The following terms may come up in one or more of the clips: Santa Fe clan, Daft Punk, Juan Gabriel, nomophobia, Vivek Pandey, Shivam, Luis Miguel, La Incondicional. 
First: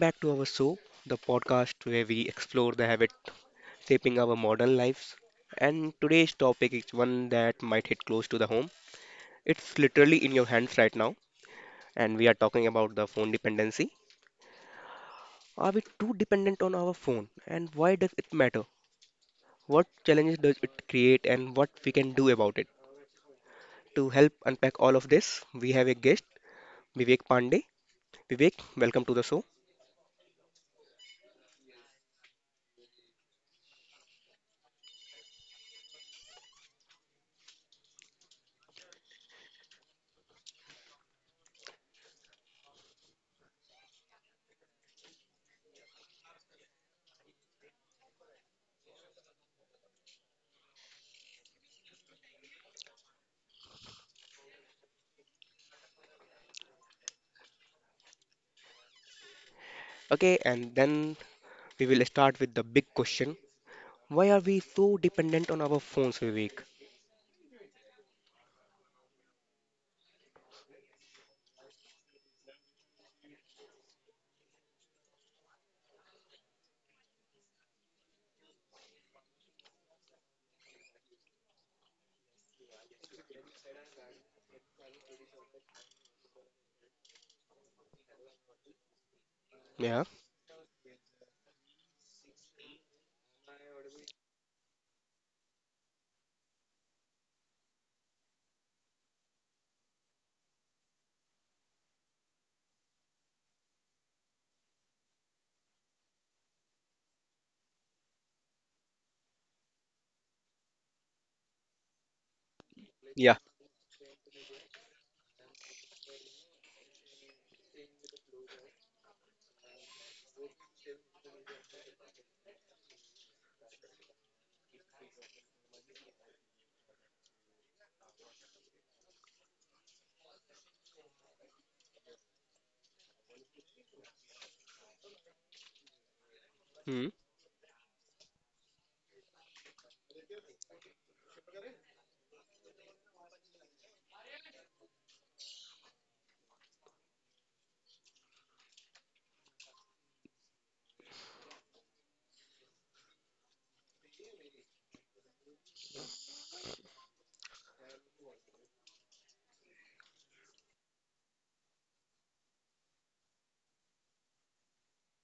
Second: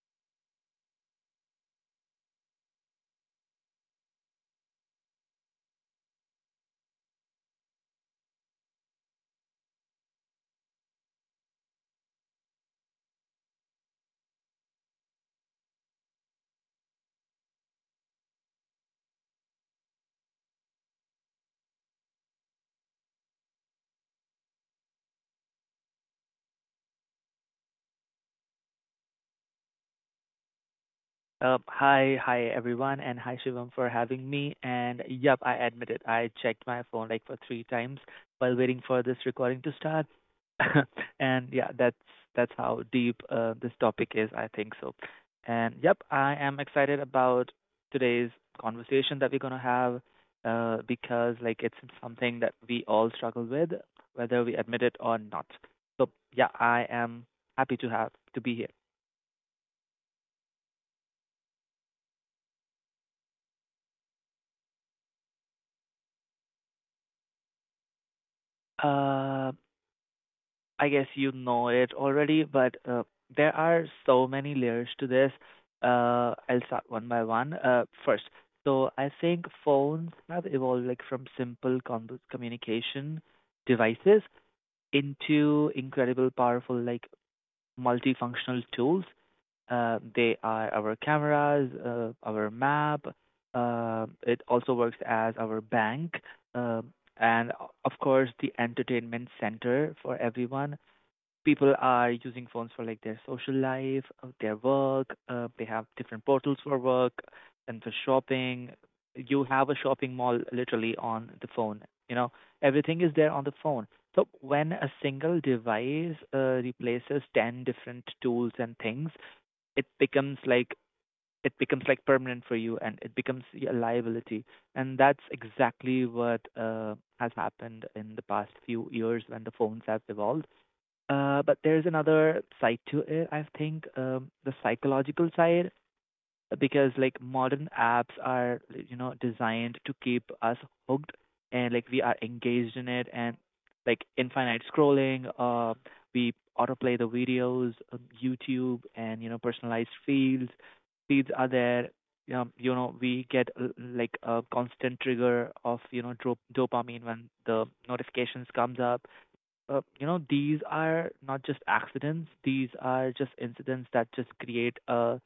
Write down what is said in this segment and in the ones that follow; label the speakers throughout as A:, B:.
A: back to our show, the podcast where we explore the habit shaping our modern lives. And today's topic is one that might hit close to the home. It's literally in your hands right now, and we are talking about the phone dependency. Are we too dependent on our phone, and why does it matter? What challenges does it create, and what we can do about it? To help unpack all of this, we have a guest, Vivek Pandey. Vivek, welcome to the show.
B: Hi everyone, and hi Shivam for having me. And yep, I admit it. I checked my phone like for three times while waiting for this recording to start. And yeah, that's how deep this topic is, I think so. And yep, I am excited about today's conversation that we're gonna have because like it's something that we all struggle with, whether we admit it or not. So yeah, I am happy to have to be here.
A: Okay, and then we will start with the big question. Why are we so dependent on our phones, Vivek?
B: Um, I guess you know it already, but there are so many layers to this. I'll start one by one. First, so I think phones have evolved like from simple communication devices into incredible, powerful, like multifunctional tools.
A: Yeah.
B: They are our cameras, our map. It also works as our bank, um, and of course the entertainment center for everyone. People are using phones for like their social life, their work. They have different portals for work and for shopping. You have a shopping mall literally on the phone. You know, everything is there
A: Yeah.
B: on the phone. So when a single device replaces 10 different tools and things, it becomes like it becomes like permanent for you, and it becomes a liability, and that's exactly what has happened in the past few years when the phones have evolved, but there's another side to it, I think, the psychological side, because
A: Hmm.
B: like modern apps are, you know, designed to keep us hooked, and like we are engaged in it, and like infinite scrolling, we autoplay the videos, YouTube and, you know, personalized feeds. Feeds are there. You know, we get like a constant trigger of, you know, dopamine when the notifications comes up. Uh, you know, these are not just accidents, these are just incidents that just create a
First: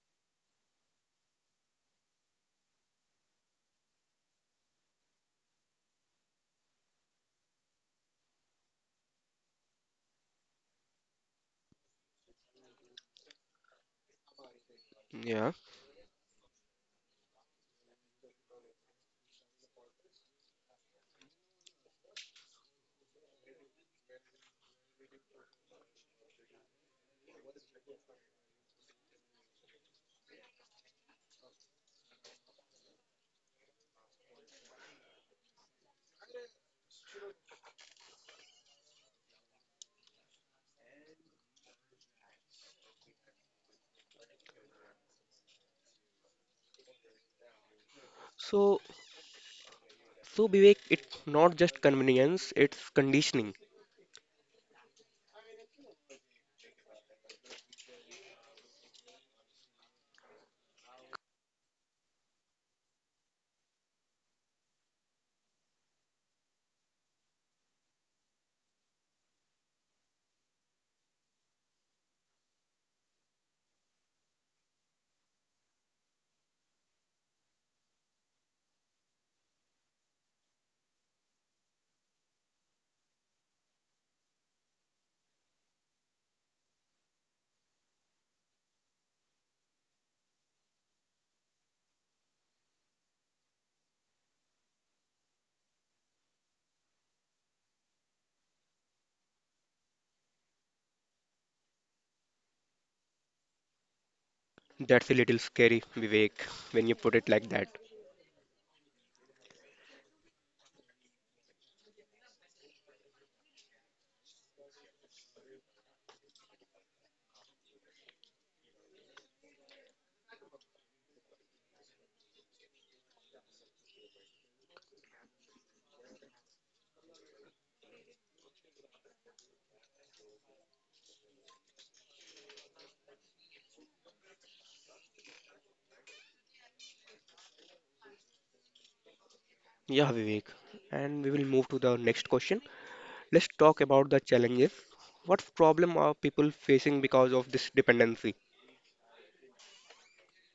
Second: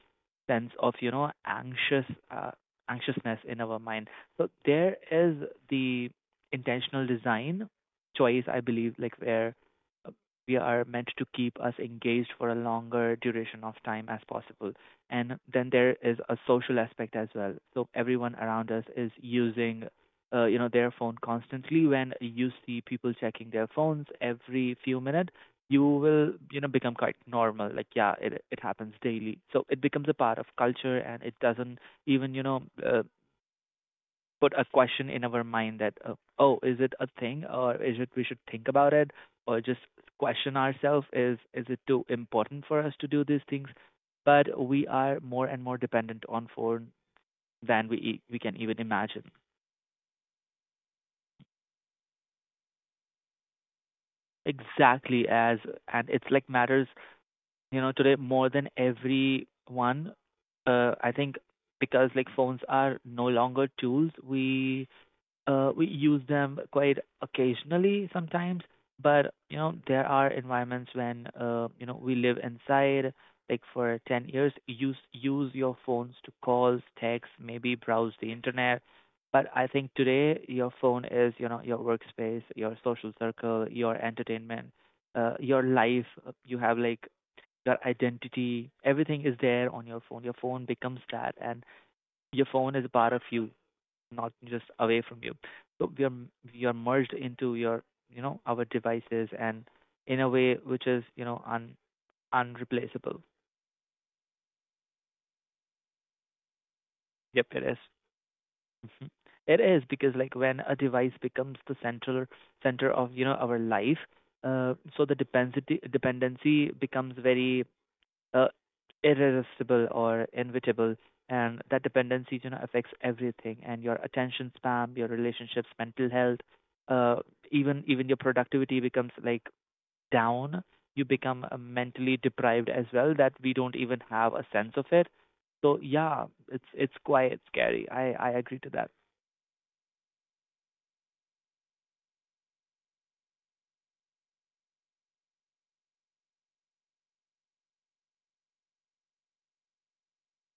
B: sense of, you know, uh, anxiousness in our mind. So there is the intentional design choice, I believe, like where uh, we are meant to keep us engaged for a longer duration of time as possible. And
A: Yeah.
B: then there is a social aspect as well. So everyone around us is using you know their phone constantly. When you see people checking their phones every few minutes, you will you know become quite normal, like yeah, it happens daily, so it becomes a part of culture, and it doesn't even you know put a question in our mind that oh, is it a thing, or is it we should think about it, or just question ourselves, is it too important for us to do these things? But we are more and more dependent on phone than we we can even
A: So,
B: imagine.
A: so Vivek, it's not just convenience, it's conditioning.
B: Exactly, as and it's like matters, you know, today more than everyone. I think because like phones are no longer tools, we use them quite occasionally sometimes, but you know there are environments when you know we live inside. Like for 10 years, use your phones to calls, text, maybe browse the internet. But I think today your phone is you know your workspace, your social circle, your entertainment, your life. You have like your identity. Everything is there on your phone. Your phone becomes that, and your phone is a part of you, not just away from you. So we are merged into your you know our devices, and in a way which is you know un unreplaceable.
A: That's a little scary, Vivek, when you put it
B: Yep,
A: like
B: it
A: that.
B: is. Mhm. It is because like when a device becomes the central center of you know our life, so the dependency becomes very uh, irresistible or inevitable, and that dependency you know affects everything, and your attention spam, your relationships, mental health, uh, even your productivity becomes like down. You become mentally deprived as well, that we don't even have a sense of it. So yeah, it's quite scary. I agree to that.
A: Yeah, Vivek. And we will move to the next question. Let's talk about the challenges. What problem are people facing because of this dependency?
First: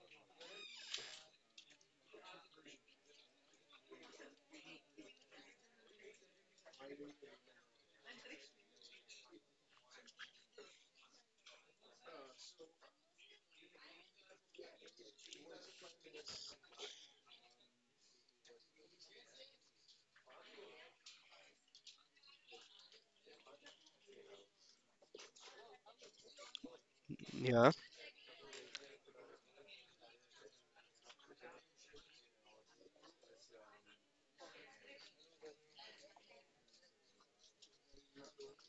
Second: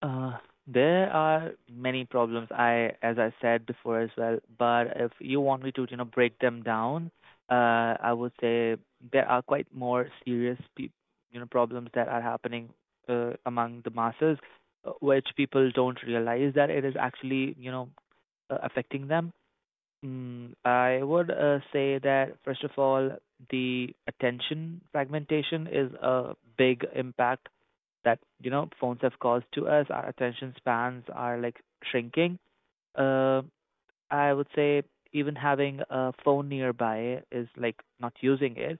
B: Uh, there are many problems, I as I said before as well, but if you want me to, you know, break them down, I would say there are quite more serious you know problems that are happening among the masses, which people don't realize that it is actually, you know, affecting them. I would say that, first of all, the attention fragmentation is a big impact
A: Yeah.
B: that, you know, phones have caused to us. Our attention spans are like shrinking. Uh, I would say even having a phone nearby is like not using it.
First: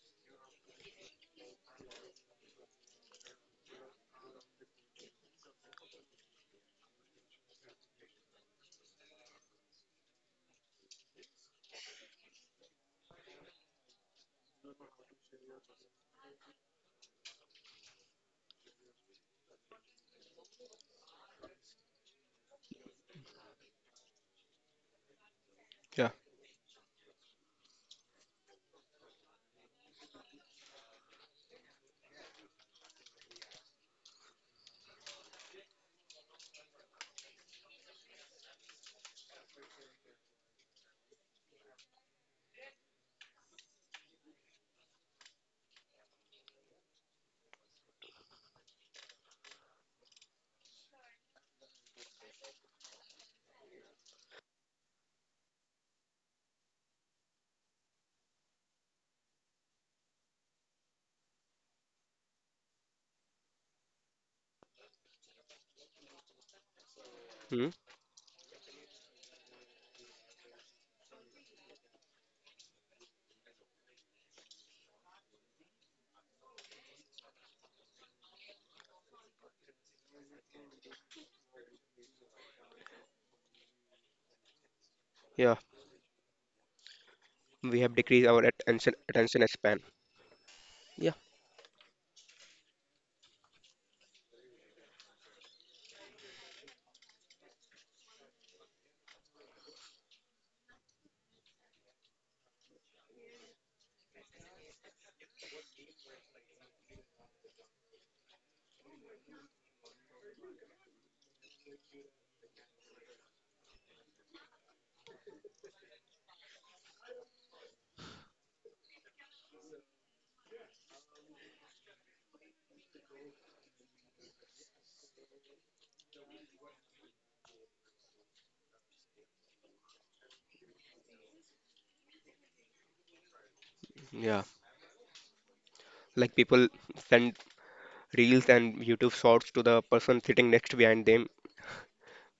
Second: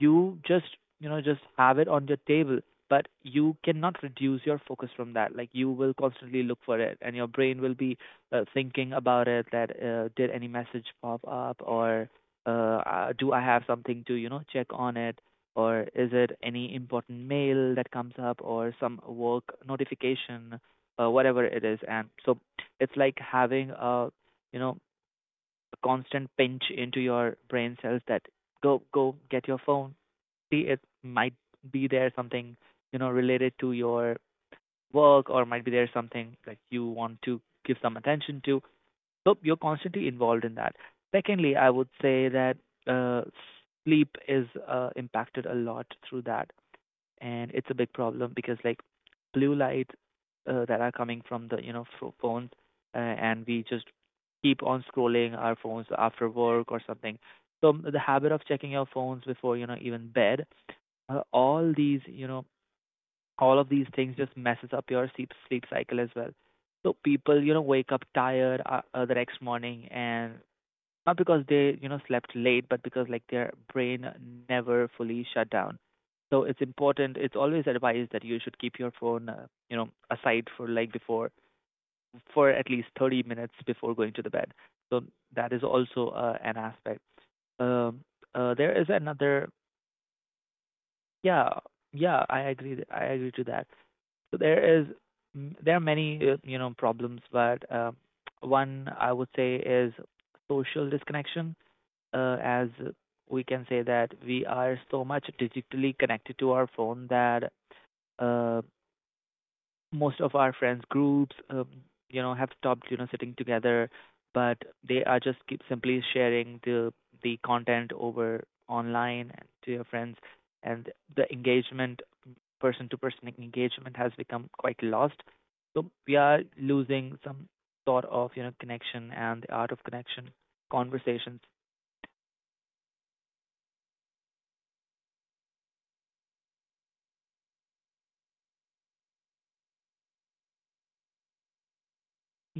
B: You just you know just have it on your table, but you cannot reduce your focus from that. Like you will constantly look for it, and your brain will be thinking about it, that did any message pop up, or do I have something to you know check on it, or is it any important mail that comes up, or some work notification, whatever it is. And so it's like having a you know a
A: Yeah.
B: constant pinch into your brain cells, that go go get your phone, it might be there something you know related to your work, or might be there something that you want to give some attention to. So you're constantly involved in that. Secondly, I would say that uh, sleep is impacted a lot through that, and it's a big problem because like blue light that are coming from the you know phones, and we just keep on scrolling our phones after work or something. So the habit of checking your phones before you know even bed, all these you know all of these things just messes up your sleep cycle as well. So people you know
A: Hmm.
B: wake up tired the next morning, and not because they you know slept late, but because like their brain never fully shut down. So it's important, it's always advised that you should keep your phone you know aside for like before for at least 30 minutes before going to the bed. So that is
A: Yeah.
B: also an aspect. um
A: We have decreased our
B: there is
A: attention
B: another,
A: attention span. Yeah.
B: yeah, yeah, I agree, I agree to that. So there is there are many you know problems, but one I would say is social disconnection, as we can say that we are so much digitally connected to our phone that uh, most of our friends groups you know have stopped you know sitting together, but they are just keep simply sharing the content over online and to your friends, and the engagement, person-to-person engagement has become quite lost. So we are losing some sort of, you know, connection, and the art of connection, conversations.
A: Yeah. Like people send reels and YouTube shorts to the person sitting next behind them.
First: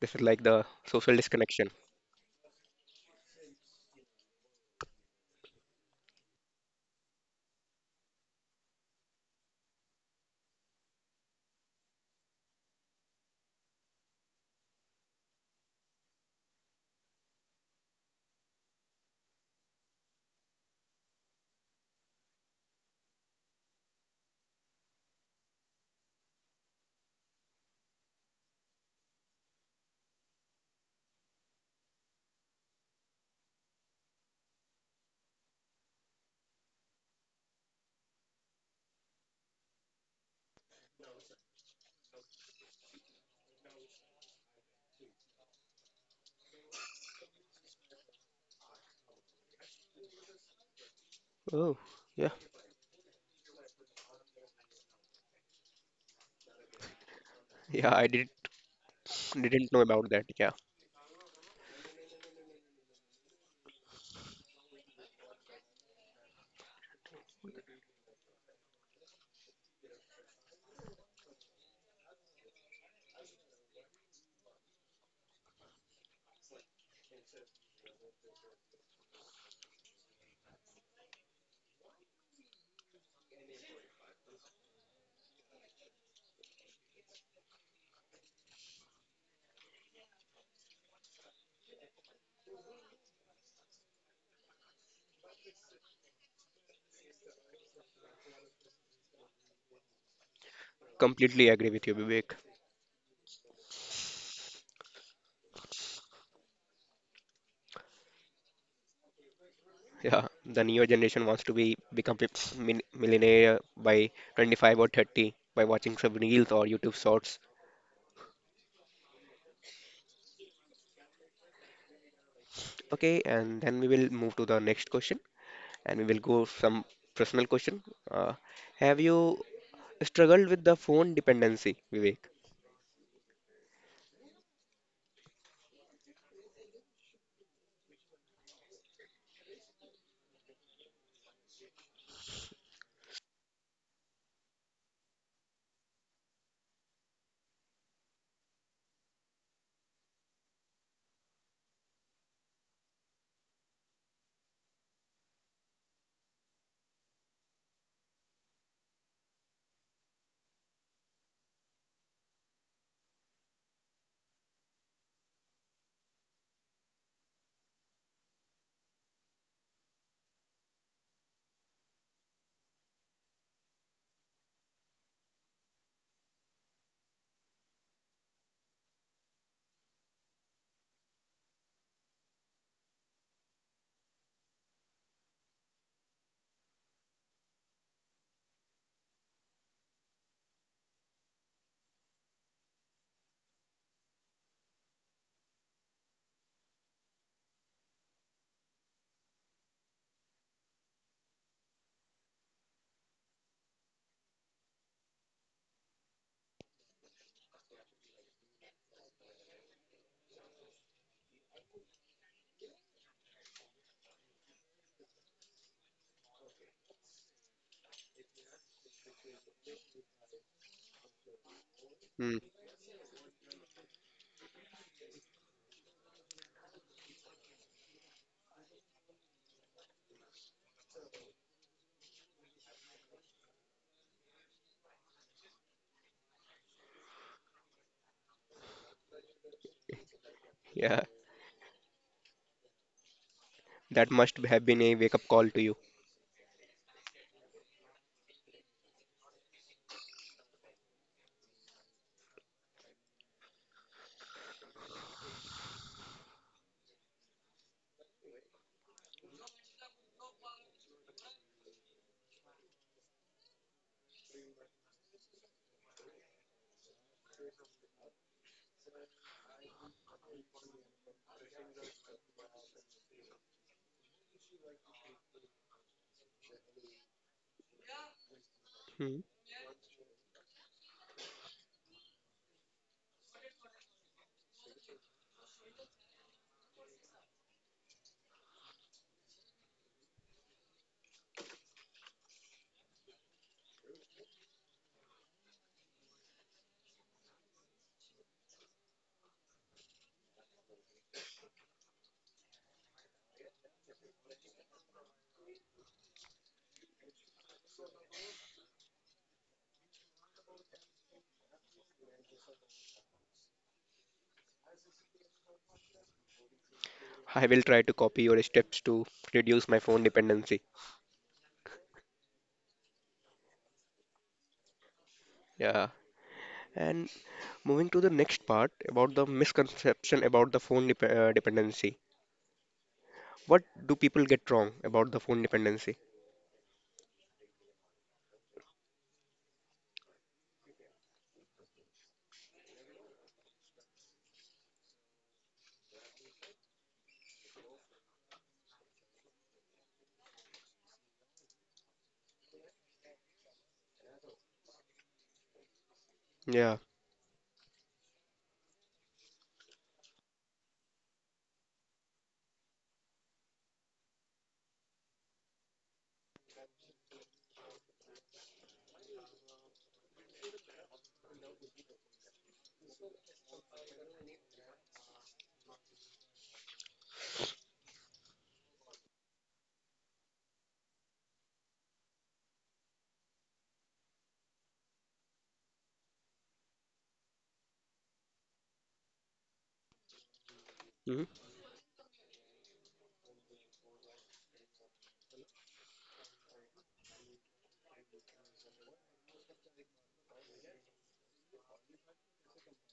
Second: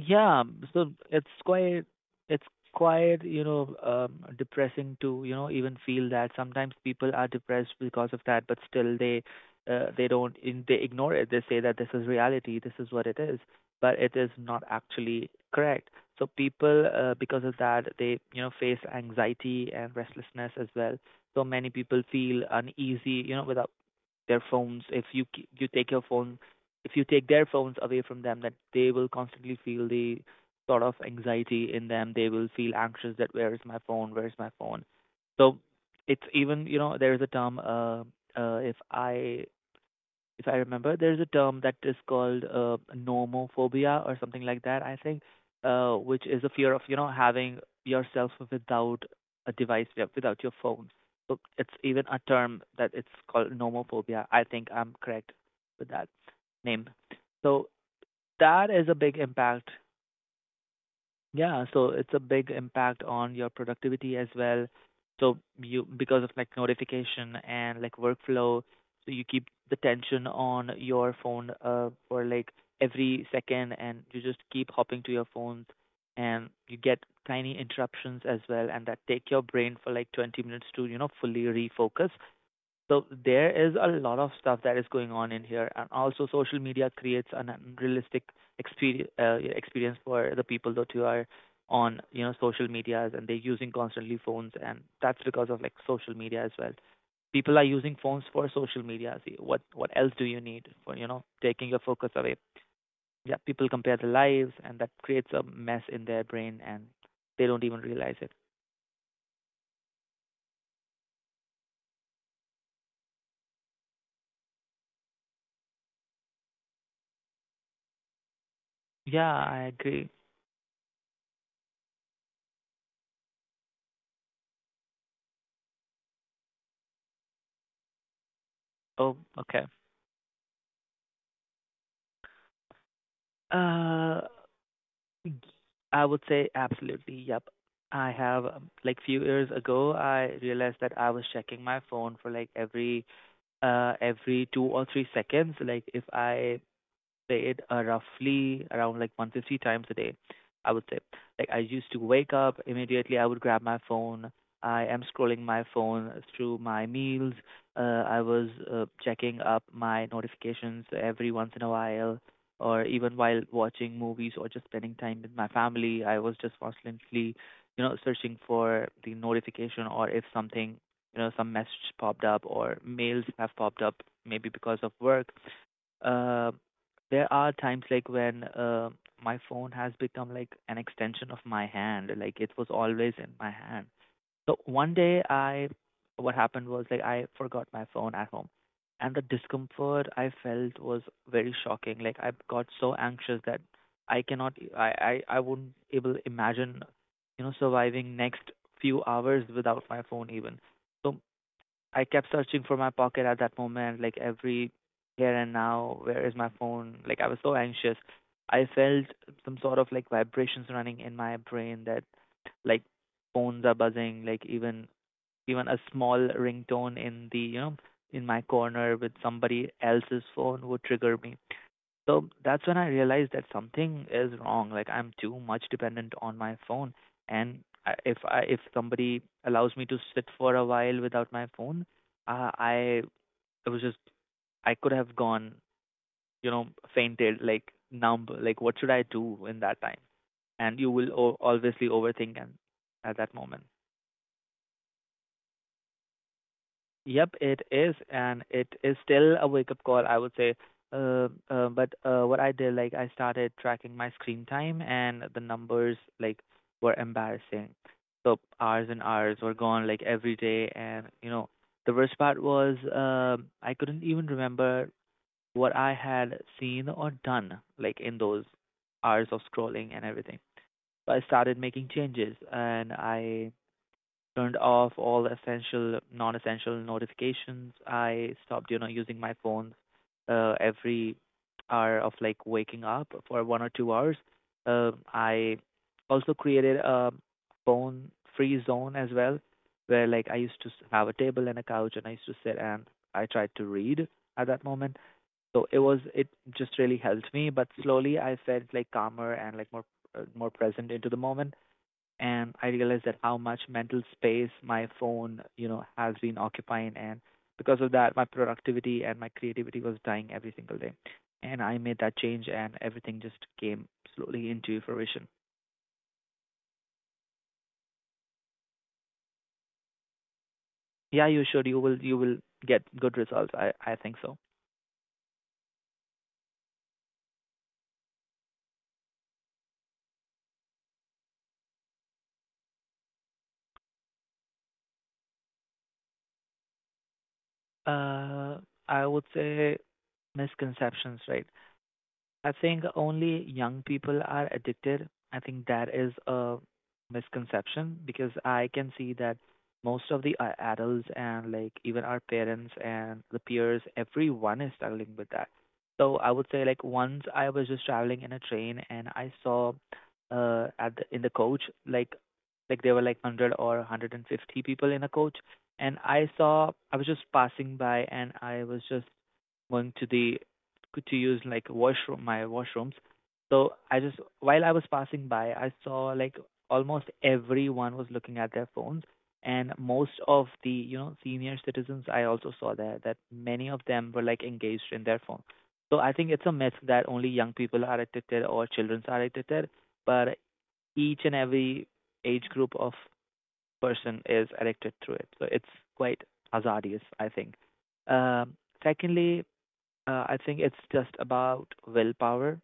A: This is like the
B: so
A: social
B: it's
A: disconnection.
B: quite it's quite, you know, depressing to, you know, even feel that sometimes people are depressed because of that, but still they don't in, they ignore it. They say that this is reality, this is what it is, but it is not actually correct. So people, because of that, they, you know, face anxiety and restlessness as well. So many people feel uneasy, you know, without their phones. If you you take your phone, if you take their phones away from them, that they will constantly feel the sort of anxiety in them. They will feel anxious that where is my phone, where is my phone. So it's even you know there is a term, uh if i if I remember, there's a term that is called nomophobia or something like that, I think, which is a fear of, you know, having yourself without a device, without your phone. So
A: Oh,
B: it's even
A: yeah,
B: a term that it's called nomophobia. I think I'm correct with that name.
A: yeah.
B: So
A: I did
B: that is a big
A: didn't know
B: impact.
A: about that. Yeah,
B: Yeah, so it's a big impact on your productivity as well. So you, because of like notification and like workflow, so you keep the tension on your phone for like every second, and you just keep hopping to your phones, and you get tiny interruptions as well, and that take your brain for like 20 minutes to, you know, fully refocus. So there is a lot of stuff that is going on in here, and also social media creates an unrealistic experience for the people, that you are on you know social medias, and they're using constantly phones, and that's because of like social media as well. People are using phones for social media. See, what else do you need for you
A: completely
B: know
A: agree with you,
B: taking your
A: Vivek.
B: focus away? Yeah, people compare their lives, and that creates a mess in their brain, and they don't even realize it.
A: Yeah, the neo generation wants to be become millionaire by 25 or 30 by watching some reels or YouTube shorts.
B: Yeah, I agree.
A: Okay, and then we will move to the next question, and we will go some personal question. Uh, have you
B: Oh, okay.
A: struggled with the phone dependency, Vivek?
B: Uh, I would say absolutely. Yep. I have like few years ago, I realized that I was checking my phone for like every every 2 or 3 seconds. Like if I played roughly around like 150 times a day, I would say. Like I used to wake up immediately, I would grab my phone. I am scrolling my phone through my meals. Uh, I was checking up my notifications every once in a while, or even while watching movies or just spending time with my family. I was just constantly, searching for the notification, or if something some message popped up or mails have popped up maybe because of work. uh, there are times like when my phone has become like an extension of my hand. Like it was always in my hand. So one day what happened was like I forgot my phone at home, and the discomfort I felt was very shocking. Like I got so anxious that I cannot, I wouldn't able imagine, surviving next few hours without my phone even. So I kept searching for my pocket at that moment, like every here and now, where is my phone? Like I was so anxious. I felt some sort of like vibrations running in my brain that like phones are buzzing, like even a small ringtone in the you know in my corner with somebody else's phone would trigger me.
A: Hmm.
B: So that's when I realized that something is wrong. Like I'm too much dependent on my phone, and I if somebody allows me to sit for a while without my phone, I it was just I could have gone, you know, fainted, like numb. Like what should I do in that time?
A: Yeah,
B: And you will obviously overthink and at that moment.
A: that must have been a wake up call to you.
B: Yep, it is, and it is still a wake-up call, I would say. But what I did, like, I started tracking my screen time, and the numbers, like, were embarrassing. So hours and hours were gone, like, every day, and the worst part was, I couldn't even remember what I had seen or done, like, in those hours of scrolling and everything. So I started making changes, and I turned off all essential, non-essential notifications. I stopped,
A: Hmm.
B: using my phones every hour of like waking up for 1 or 2 hours. I also created a phone-free zone as well, where like I used to have a table and a couch, and I used to sit, and I tried to read at that moment. So it just really helped me. But slowly, I felt like calmer and like more present into the moment, and I realized that how much mental space my phone, has been occupying, and because of that, my productivity and my creativity was dying every single day. And I made that change, and everything just came slowly into fruition.
A: I will try to copy your steps to reduce my phone dependency.
B: Yeah, you should. You will. You will get good results. I think so.
A: Yeah. And moving to the next part about the misconception about the phone dependency. What do people get wrong about the phone dependency?
B: Uh, I would say misconceptions, right? I think only young people are addicted. I think that is a misconception because I can see that most of the adults and like even our parents and the peers, everyone is struggling with that. So I would
A: Yeah.
B: say like once I was just traveling in a train, and I saw in the coach like there were like 100 or 150 people in a coach, and I was just passing by, and I was just going to use like washroom my washrooms. So I just while I was passing by, I saw like almost everyone was looking at their phones, and most of the senior citizens I also saw there, that many of them were like engaged in their phone. So I think it's a myth that only young people are addicted or children are addicted, but
A: Hmm.
B: each and every age group of person is addicted through it. So it's quite hazardous, I think. Um, secondly, I think it's just about willpower.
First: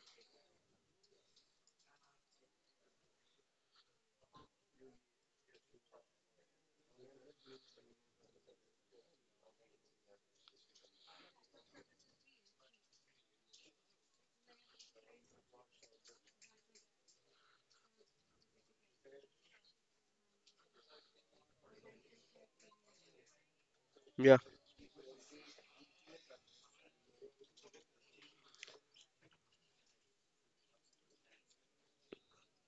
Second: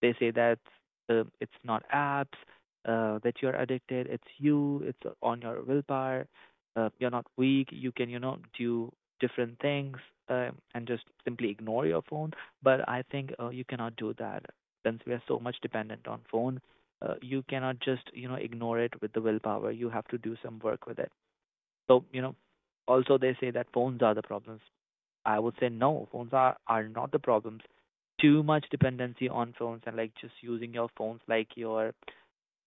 B: They say that it's not apps that you're addicted. It's you. It's on your willpower. You're not weak. You can, do different things and just simply ignore your phone. But I think you cannot do that since we are so much dependent on phone. You cannot just, ignore it with the willpower. You have to do some work with it. So, also they say that phones are the
A: Yeah.
B: problems. I would say no, phones are not the problems. Too much dependency on phones and like just using your phones like your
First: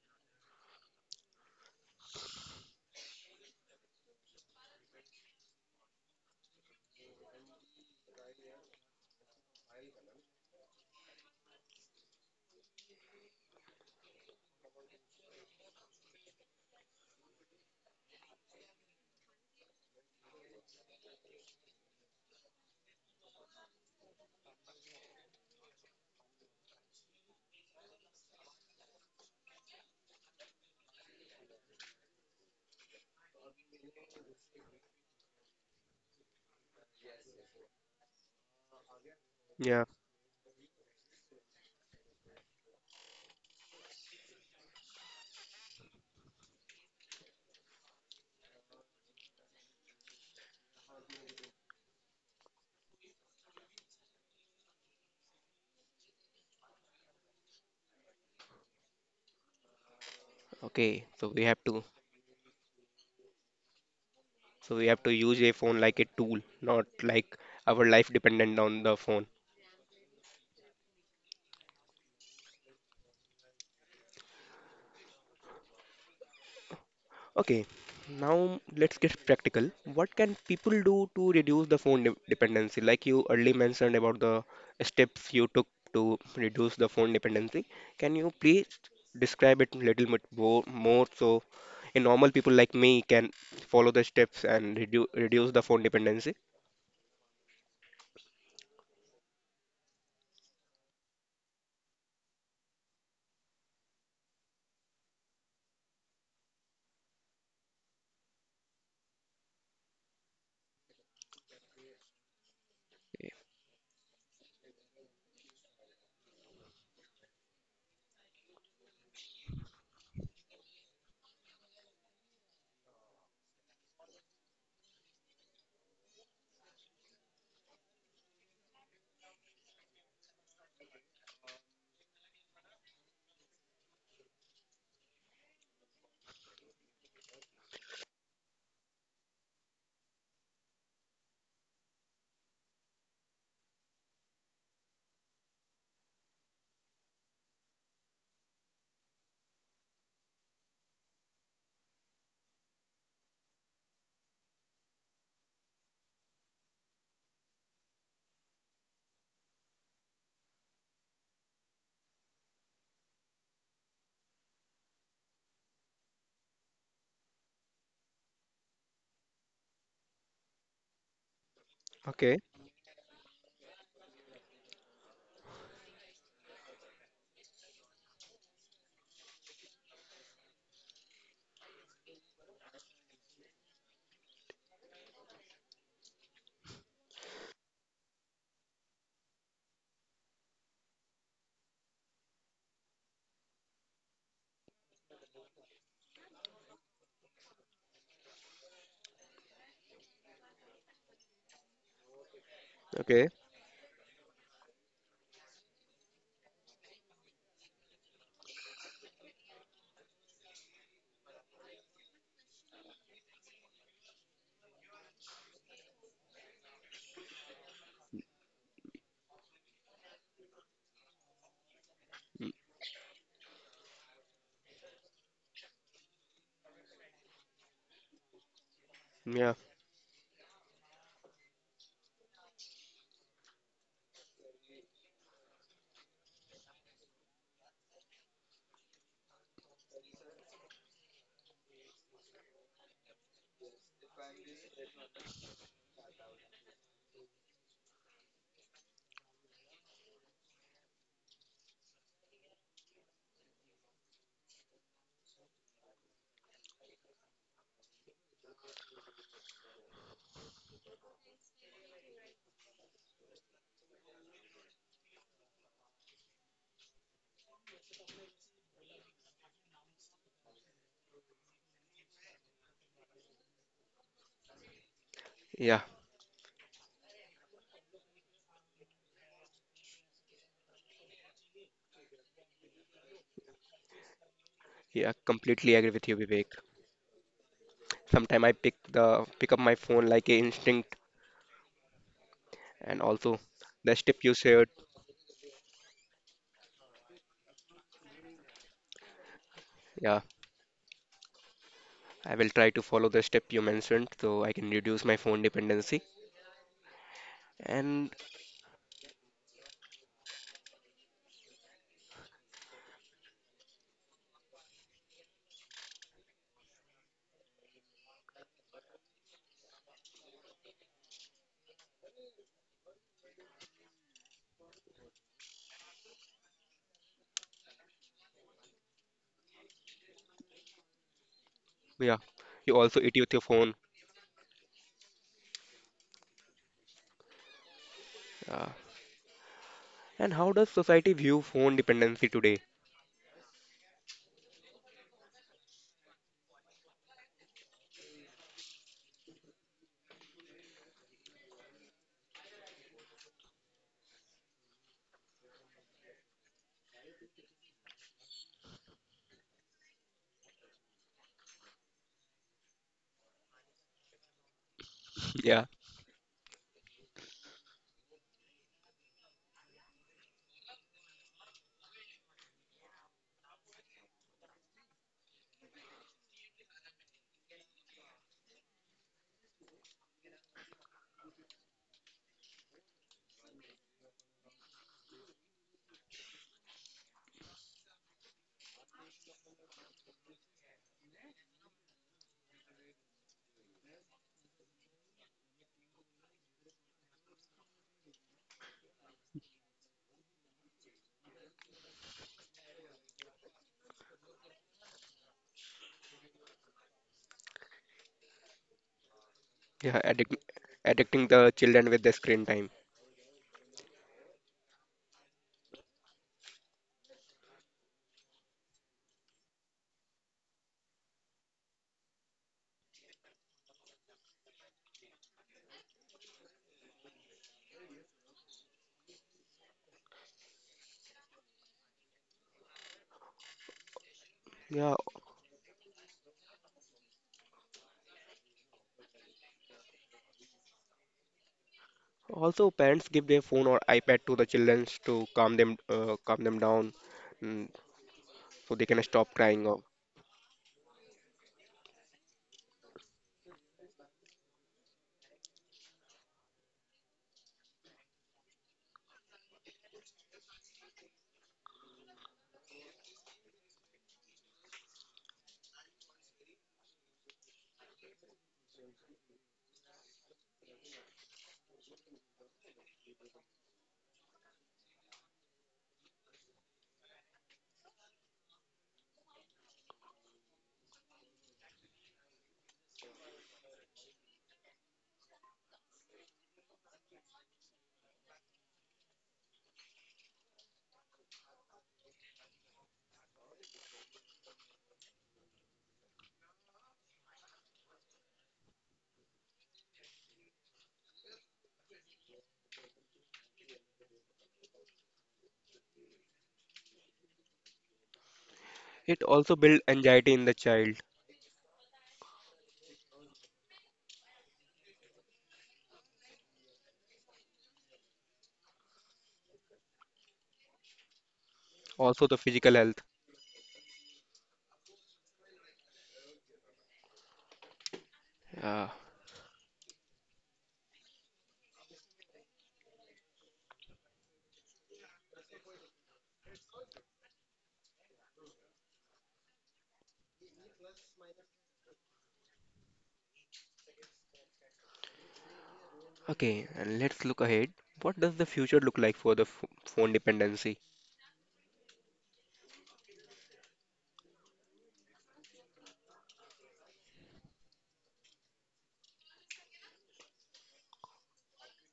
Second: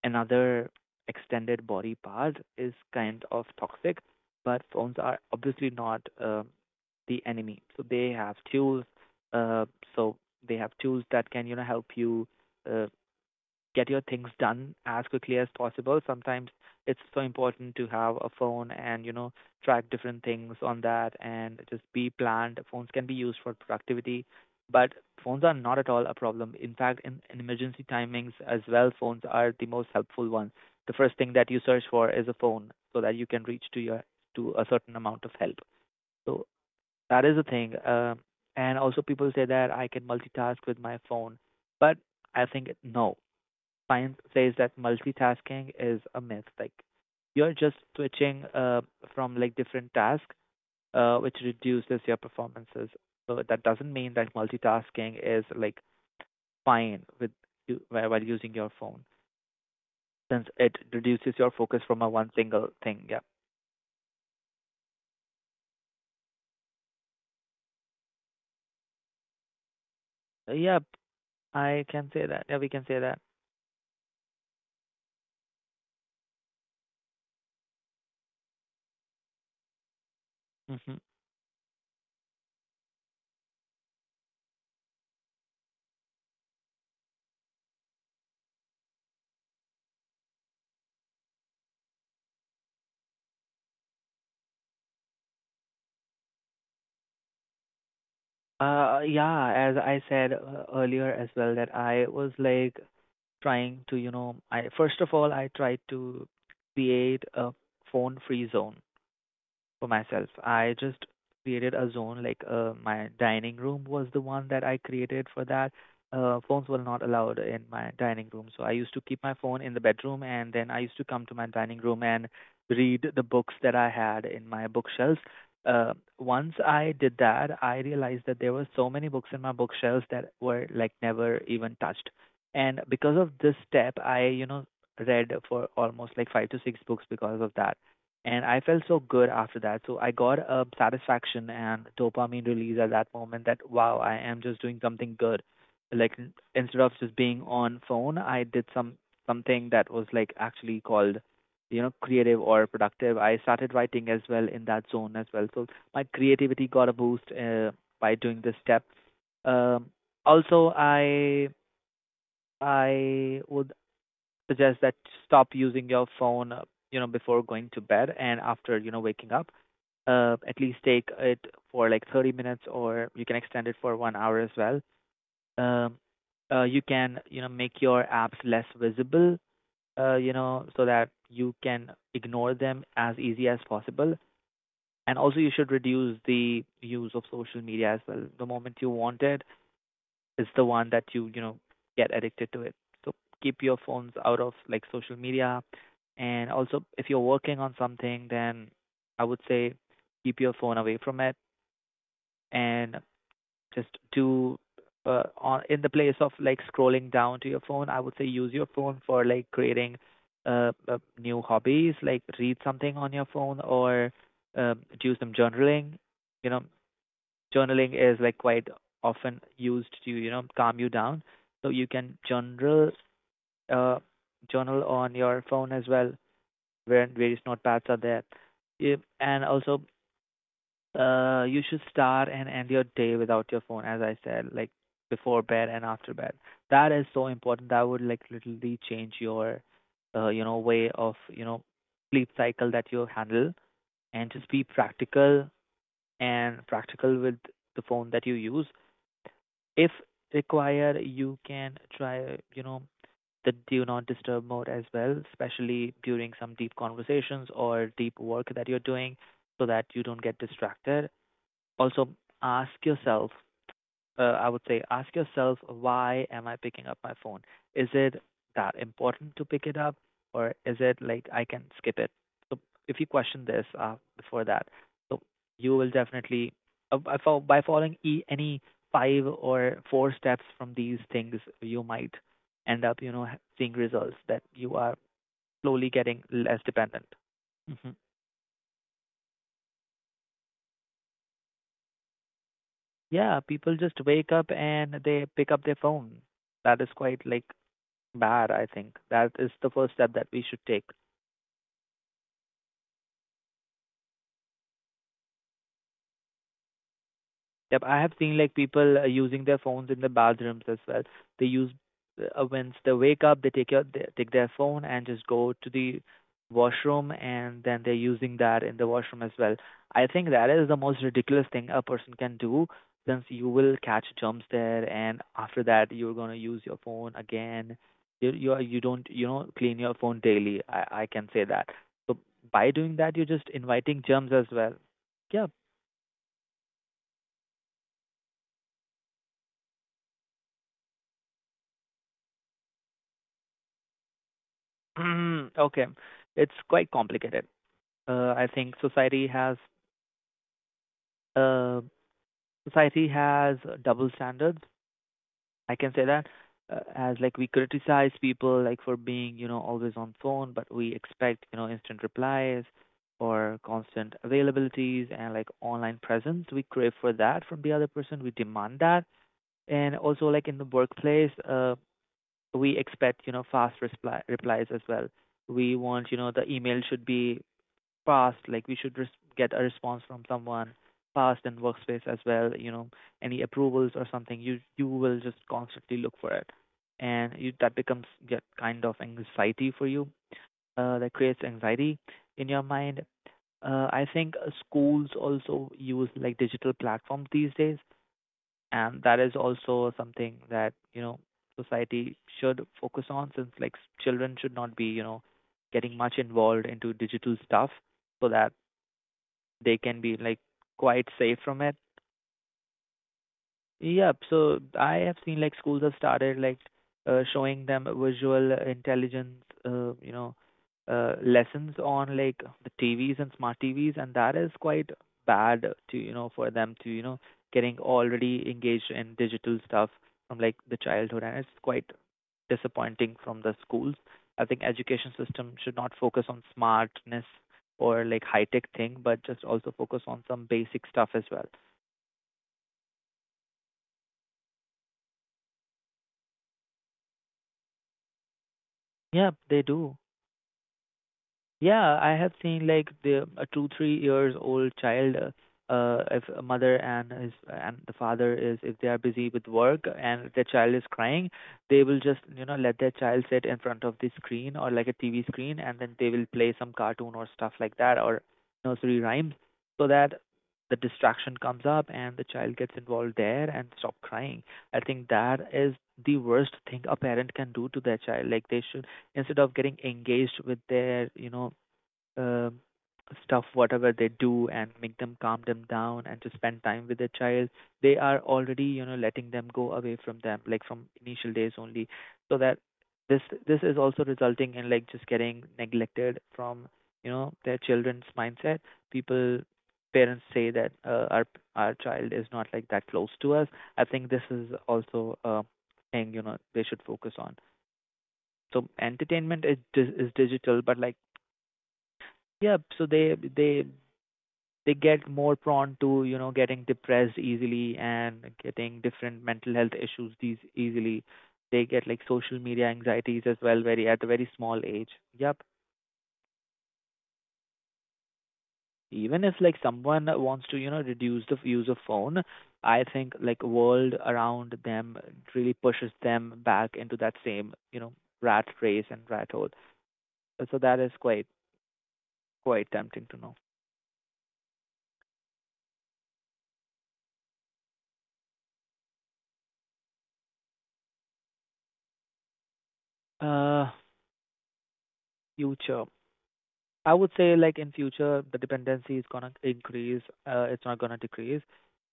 B: another extended body part is kind of toxic. But phones are obviously not the enemy. So they have tools. Uh, so they have tools that can help you. Uh, get your things done as quickly as possible. Sometimes it's so important to have a phone and, track different things on that and just be planned. Phones can be used for productivity, but phones are not at all a problem. In fact, in emergency timings as well, phones are the most helpful one. The first thing that you search for is a phone so that you can reach to a certain amount of help. So that is the thing. And also people say that
A: Yeah.
B: I can multitask with my phone, but I think no find says that multitasking is a myth. Like you're just switching from like different tasks, which reduces your performances. So that doesn't mean that multitasking is like fine with you while using your phone, since it
A: Okay.
B: reduces your focus from a one single thing. Yeah.
A: So we have to use a phone like a tool, not like our life dependent on the phone.
B: Yep, I can say that. Yeah, we can say that.
A: Okay, now let's get practical. What can people
B: Hmm.
A: do to reduce the phone dependency? Like you early mentioned about the steps you took to reduce the phone dependency. Can you please describe it a little bit more, more so a normal people like me can follow the steps and reduce the phone dependency?
B: Yeah, as I said earlier as well, that I was like trying to, I first of all I tried to create a phone free zone for myself. I just created a zone like my dining room was the one that I created for that. Phones were not allowed in my dining room, so I used to keep my phone in the bedroom, and then I used to come to my dining room and read the books that I had in my bookshelves. Uh, once I did that, I realized that there were so many books in my bookshelves that were like never even touched. And because of this step, I, read for almost like five to six books because of that. And I felt so good after that. So I got a satisfaction and dopamine release at that moment that wow, I am just doing something good. Like instead of just being on phone, I did something that was like actually called, creative or productive. I started writing as well in that zone as well. So my creativity got a boost by doing this step. Um, also, I would suggest that stop using your phone, before going to bed and after, waking up, at least take it for like 30
A: Okay,
B: minutes or you can extend it for 1 hour as well. Um, you can, make your apps less visible, so that you can ignore them as easy as possible. And also, you should reduce the use of social media as well. The moment you want it, it's the one that you, get addicted to it. So keep your phones out of like social media. And also, if you're working on something, then I would say keep your phone away from it, and
A: okay.
B: just do on in the place of like scrolling down to your phone, I would say use your phone for like creating new hobbies, like read something on your phone or do some journaling. You know, journaling is like quite often used to calm you down, so you can uh, journal on your phone as well, where various notepads are there. If and
A: Yeah,
B: also you should start and end your day without your phone, as I said, like before bed and after bed. That is so important. That would like literally change your, way of sleep cycle that you handle, and just be practical and practical with the phone that you use. If required, you can try, the do not disturb mode as well, especially during some deep conversations or deep work that you're doing, so that you don't get distracted. Also, ask yourself, I would say, ask yourself, why am I picking up my phone? Is it that important to pick it up, or is it like I can skip it? So, if you question this before that, so you
A: yeah,
B: will definitely, by following any five or four steps from these things, you might end up, seeing results that you are
A: yeah, completely agree
B: slowly
A: with you,
B: getting
A: Vivek.
B: less dependent. Mm-hmm.
A: Sometime I pick up my phone like a instinct and also
B: Yeah, people
A: the
B: just
A: step you
B: wake up
A: shared.
B: and they pick up their phone. That is quite like bad, I think. That is the first step
A: Yeah,
B: that we should take.
A: I will try to follow the step you mentioned so I can reduce my phone dependency.
B: Yep, I
A: And
B: have seen like people using their phones in the bathrooms as well. They use once they wake up, they take their phone and just go to the washroom, and then they're using that in the washroom as well. I think that is the most ridiculous thing a person can do, since you will catch germs there, and after that you're gonna use your phone again. You don't you know clean your phone daily. I can say that.
A: yeah,
B: So by
A: you
B: doing
A: also eat
B: that, you're
A: with your
B: just
A: phone.
B: inviting germs as well. Yeah,
A: Yeah. And how does society view phone dependency today?
B: mm, okay, it's quite complicated. I think uh, society has double standards. I can say that, as like we criticize people like for being you know always on phone, but we expect you know instant replies or constant availabilities and like
A: Yeah,
B: online presence. We crave for that from the other person. We demand that, and also like in the workplace, we expect you know fast reply replies as well. We want you know the email should be fast, like we should get a response from someone fast in workspace as well, you know, any approvals or something, you will just constantly look for it. And you, that becomes get kind of anxiety for you, that creates anxiety in your mind. I think Schools also use like digital platforms these days, and that is also something that, you know, society should focus on since like children should not be, you know, getting much involved into digital stuff so that they can
A: yeah,
B: be
A: addict,
B: like quite
A: addicting
B: safe
A: the
B: from it.
A: children with the screen time.
B: Yep. So I have seen like schools have started like showing them visual intelligence, lessons on like the TVs and smart TVs, and that is quite bad to you know for them to you know getting already engaged in digital stuff from like the childhood, and it's quite disappointing from the schools. I think
A: Yeah,
B: education system should not focus on smartness or like high tech thing, but just also focus on some basic stuff as well.
A: also parents give their phone or iPad to the children to calm them down, mm, so they can
B: Yeah,
A: stop
B: they
A: crying. Out.
B: do. Yeah, I have seen like the a two, 3 years old child, if a mother and his and the father is if they are busy with work and their child is crying, they will just you know let their child sit in front of the screen or like a TV screen, and then they will play some cartoon or stuff like that or nursery rhymes, so that the distraction comes up and the child gets involved there and stop crying. I think that is the worst thing a parent can do to their child. Like they should instead of getting engaged with their you know um stuff whatever they do and make them calm them down and to spend time with the child, they are already you know letting them go away from them like from initial days only, so that this this is also resulting in like just getting neglected from you know their children's mindset. People Parents say that, our child is not like that close to us. I think this is also a thing you know they should focus on. So
A: It
B: entertainment
A: also
B: is
A: builds
B: is
A: anxiety in the
B: digital, but like
A: child.
B: yeah, so they they get more prone to you know getting depressed easily and getting different mental health issues these easily. They get like
A: Also the
B: social media
A: physical health.
B: anxieties as well very at a very small age. Yep.
A: Yeah.
B: Even if like someone wants to you know reduce the use of phone, I think like world around them really pushes them back into that same you know rat race and rat hole. So that is quite quite tempting to know.
A: Okay, and let's look ahead. What does the future look like for the ph phone dependency?
B: Future. I would say like in future the dependency is gonna increase. It's not gonna decrease.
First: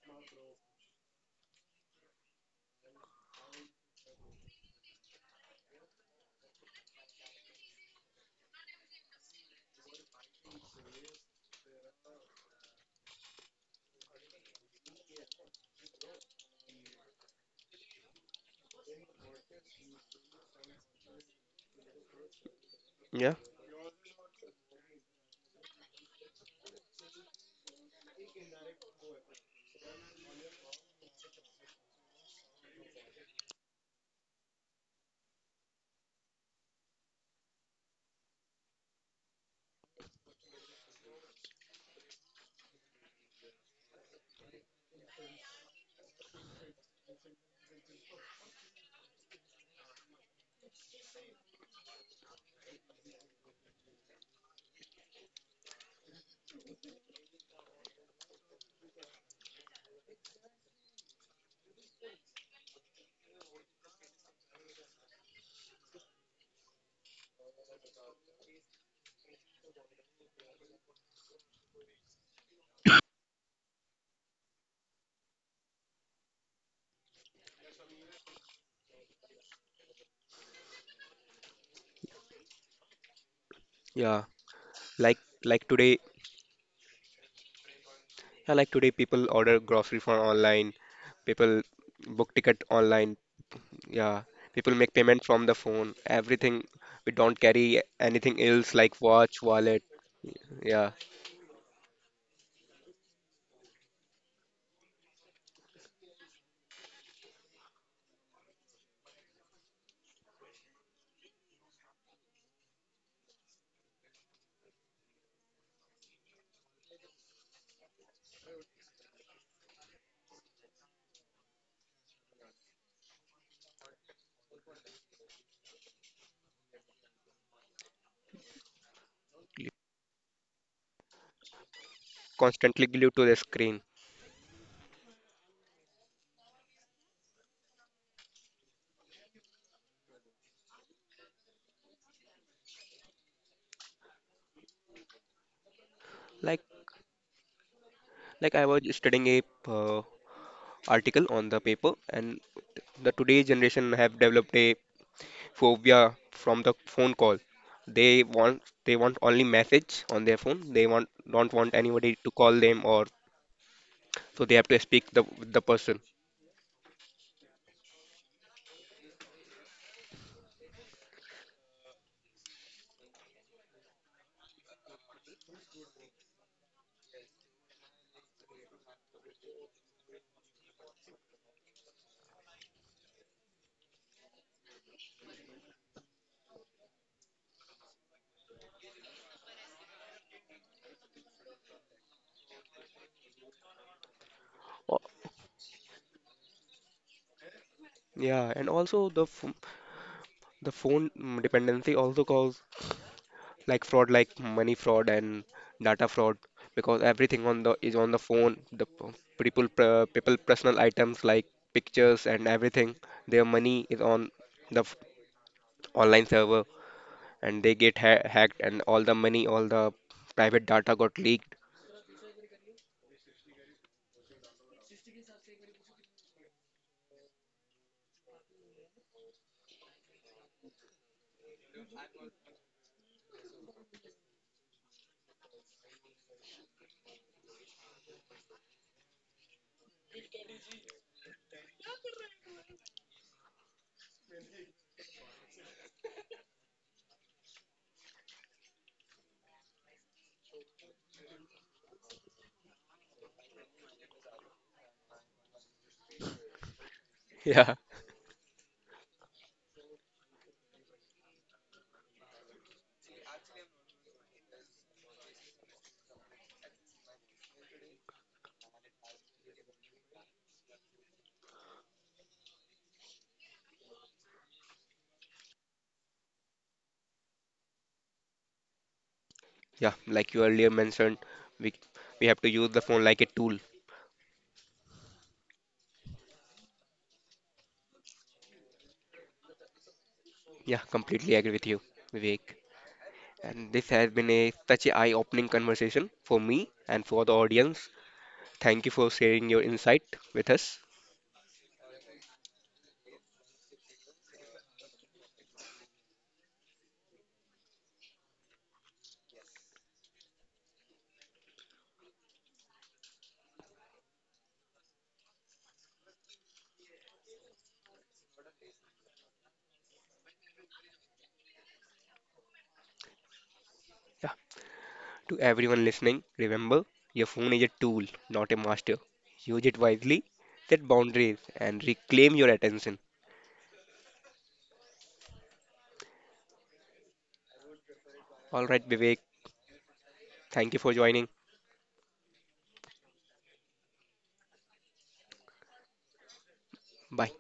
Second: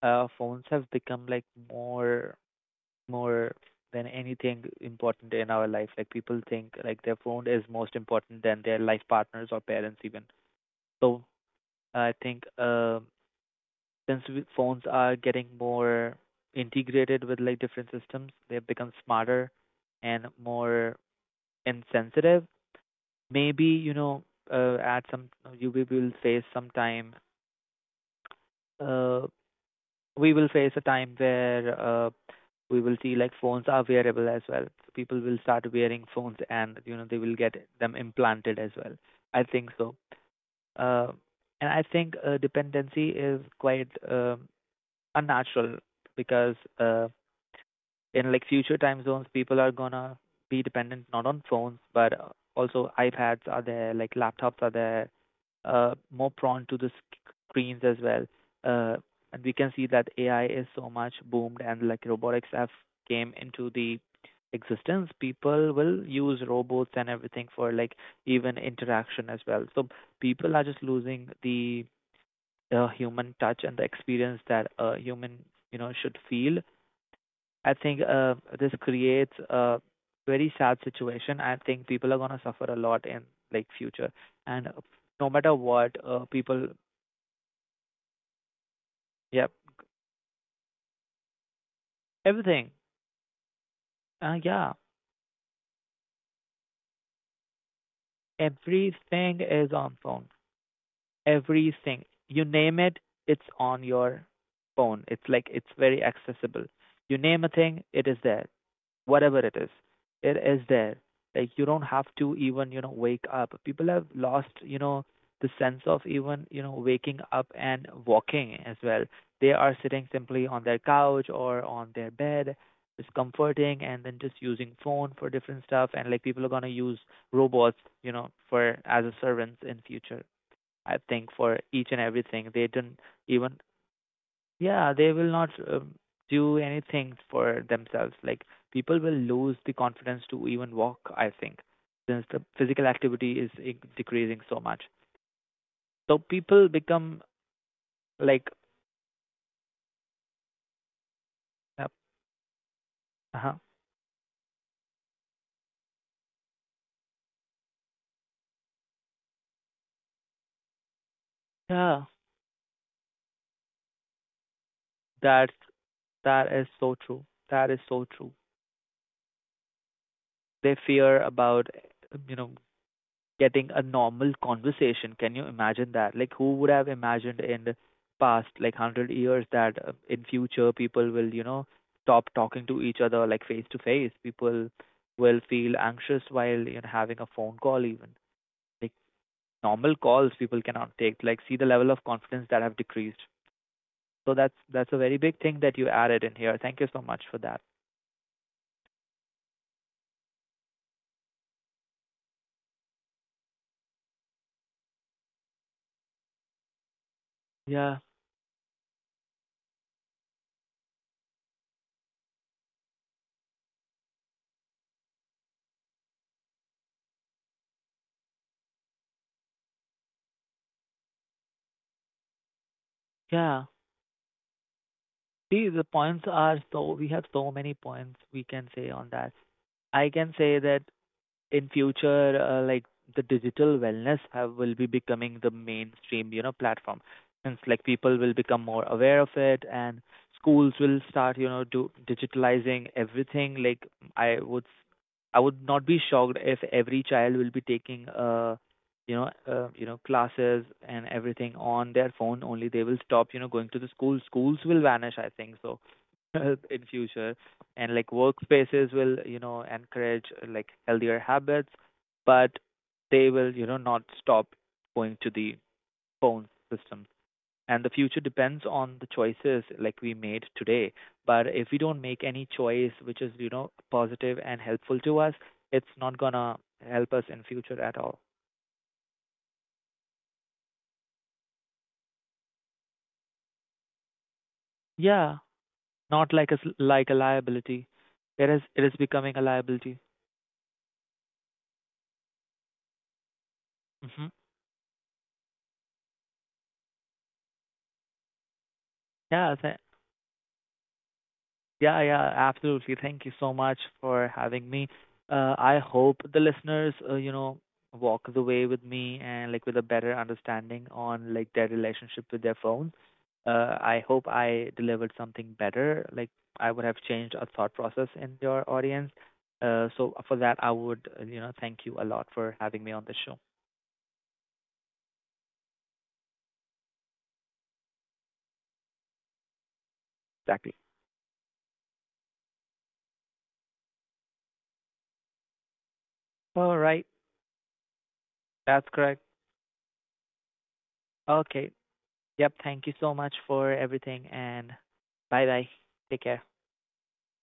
B: Phones have become like more more than anything important in our life. Like people think like their phone is most important than their life partners or parents even. So I think, phones are getting more integrated with like different systems, they've become smarter and more insensitive.
A: Yeah,
B: Maybe you know, at some you we will face some time uh, we will face a time where, we will see like phones are wearable as well. So people will start wearing phones and you know they will get them implanted as well. I think so. Uh, and I think Dependency is quite unnatural, because, in like future time zones, people are gonna be dependent not on phones, but, also iPads are there, like laptops are there, more prone to the screens as well. Uh, and we can see that AI is so much boomed, and like robotics have came into the existence. People will use robots and everything for like even interaction as well. So people are just losing the, human touch and the experience that a human you know should feel. I think, this creates a very sad situation. I think people are gonna suffer a lot in like future,
A: yeah.
B: and, no
A: Like
B: matter
A: like
B: what,
A: today,
B: people,
A: yeah, like today
B: yep,
A: people order grocery from online, people book
B: everything,
A: ticket online, yeah.
B: yeah,
A: People make payment from the phone. Everything we don't carry anything else like
B: everything
A: watch,
B: is
A: wallet,
B: on phone.
A: yeah.
B: Everything you name it, it's on your phone. It's like it's very accessible. You name a thing, it is there. Whatever it is, it is there. Like you don't have to even you know wake up. People have lost you know the sense of even you know waking up and walking as well. They are sitting simply on their couch or on their bed, just comforting and then just using phone for different stuff, and like people are going to use robots you know for as a servants in future. I think for each and everything they
A: Constantly
B: didn't
A: glued to the
B: even
A: screen.
B: yeah, they will not, do anything for themselves. Like people will lose the confidence to even walk, I think, since the physical activity is decreasing so much. So
A: Like
B: people become like,
A: like I was studying a uh, article on the
B: uh,
A: paper and the today
B: uh-huh,
A: generation have developed a phobia from the phone call. They want only message on their phone. They want don't want
B: yeah,
A: anybody to call them or so they have to speak the
B: that's
A: with the person.
B: that is so true. That is so true. They fear about, you know, getting a normal conversation. Can you imagine that? Like, who would have imagined in the past, like 100 years, that, in future people will, you know, stop talking to each other like face to face? People will feel anxious while, you know, having a phone call even. Like normal calls people cannot take. Like, see the level of confidence that have decreased. So that's a
A: O-
B: very big thing that you added in here. Thank you so much for that.
A: Yeah, and also the the phone dependency also cause like fraud like money fraud and data fraud because everything on the is
B: Yeah,
A: on the phone. The p- people pr- People personal items like pictures and everything. Their money is on the online server and they get ha hacked and all the money, all the private data got leaked.
B: yeah. See, the points are so we have so many points we can say on that. I can say that in future, like the digital wellness have will be becoming the mainstream, you know, platform. Since like people will become more aware of it, and schools will start, you know, do digitalizing everything. Like I would, I would not be shocked if every child will be taking, you know, classes and everything on their phone only. They will stop, you know, going to the school. Schools will vanish, I think so, in future,
A: Yeah,
B: and like workspaces will you know encourage, like healthier habits, but they will you know not stop going to the phone system. And the future depends on the choices like we made today, but if we don't make any choice which is you know positive and helpful to us, it's not gonna help us in future at all.
A: yeah, like you earlier mentioned, we we have to use the phone like a tool.
B: Yeah, not like a like a liability. It is, it is becoming a liability.
A: Yeah, completely agree with you, Vivek. And this has
B: Hmm.
A: been a such a eye-opening conversation for me and for the audience. Thank you for sharing
B: Yeah.
A: your insight with us.
B: Yeah, yeah, absolutely. Thank you so much for having me. I hope the listeners, you know, walk away with me and like with a better understanding on like their relationship with their phone. I hope I delivered something better. Like I would have changed a thought process in your audience. So for that, I would, you know, thank you a lot for having me on the show.
A: Yeah, to everyone listening, remember your phone is a tool, not a master. Use it wisely,
B: Exactly.
A: set boundaries, and reclaim your attention.
B: All right,
A: All
B: that's
A: right,
B: correct.
A: Vivek, thank you for joining.
B: Okay. Yep. Thank you so much for everything and bye bye. Take care.
A: Bye.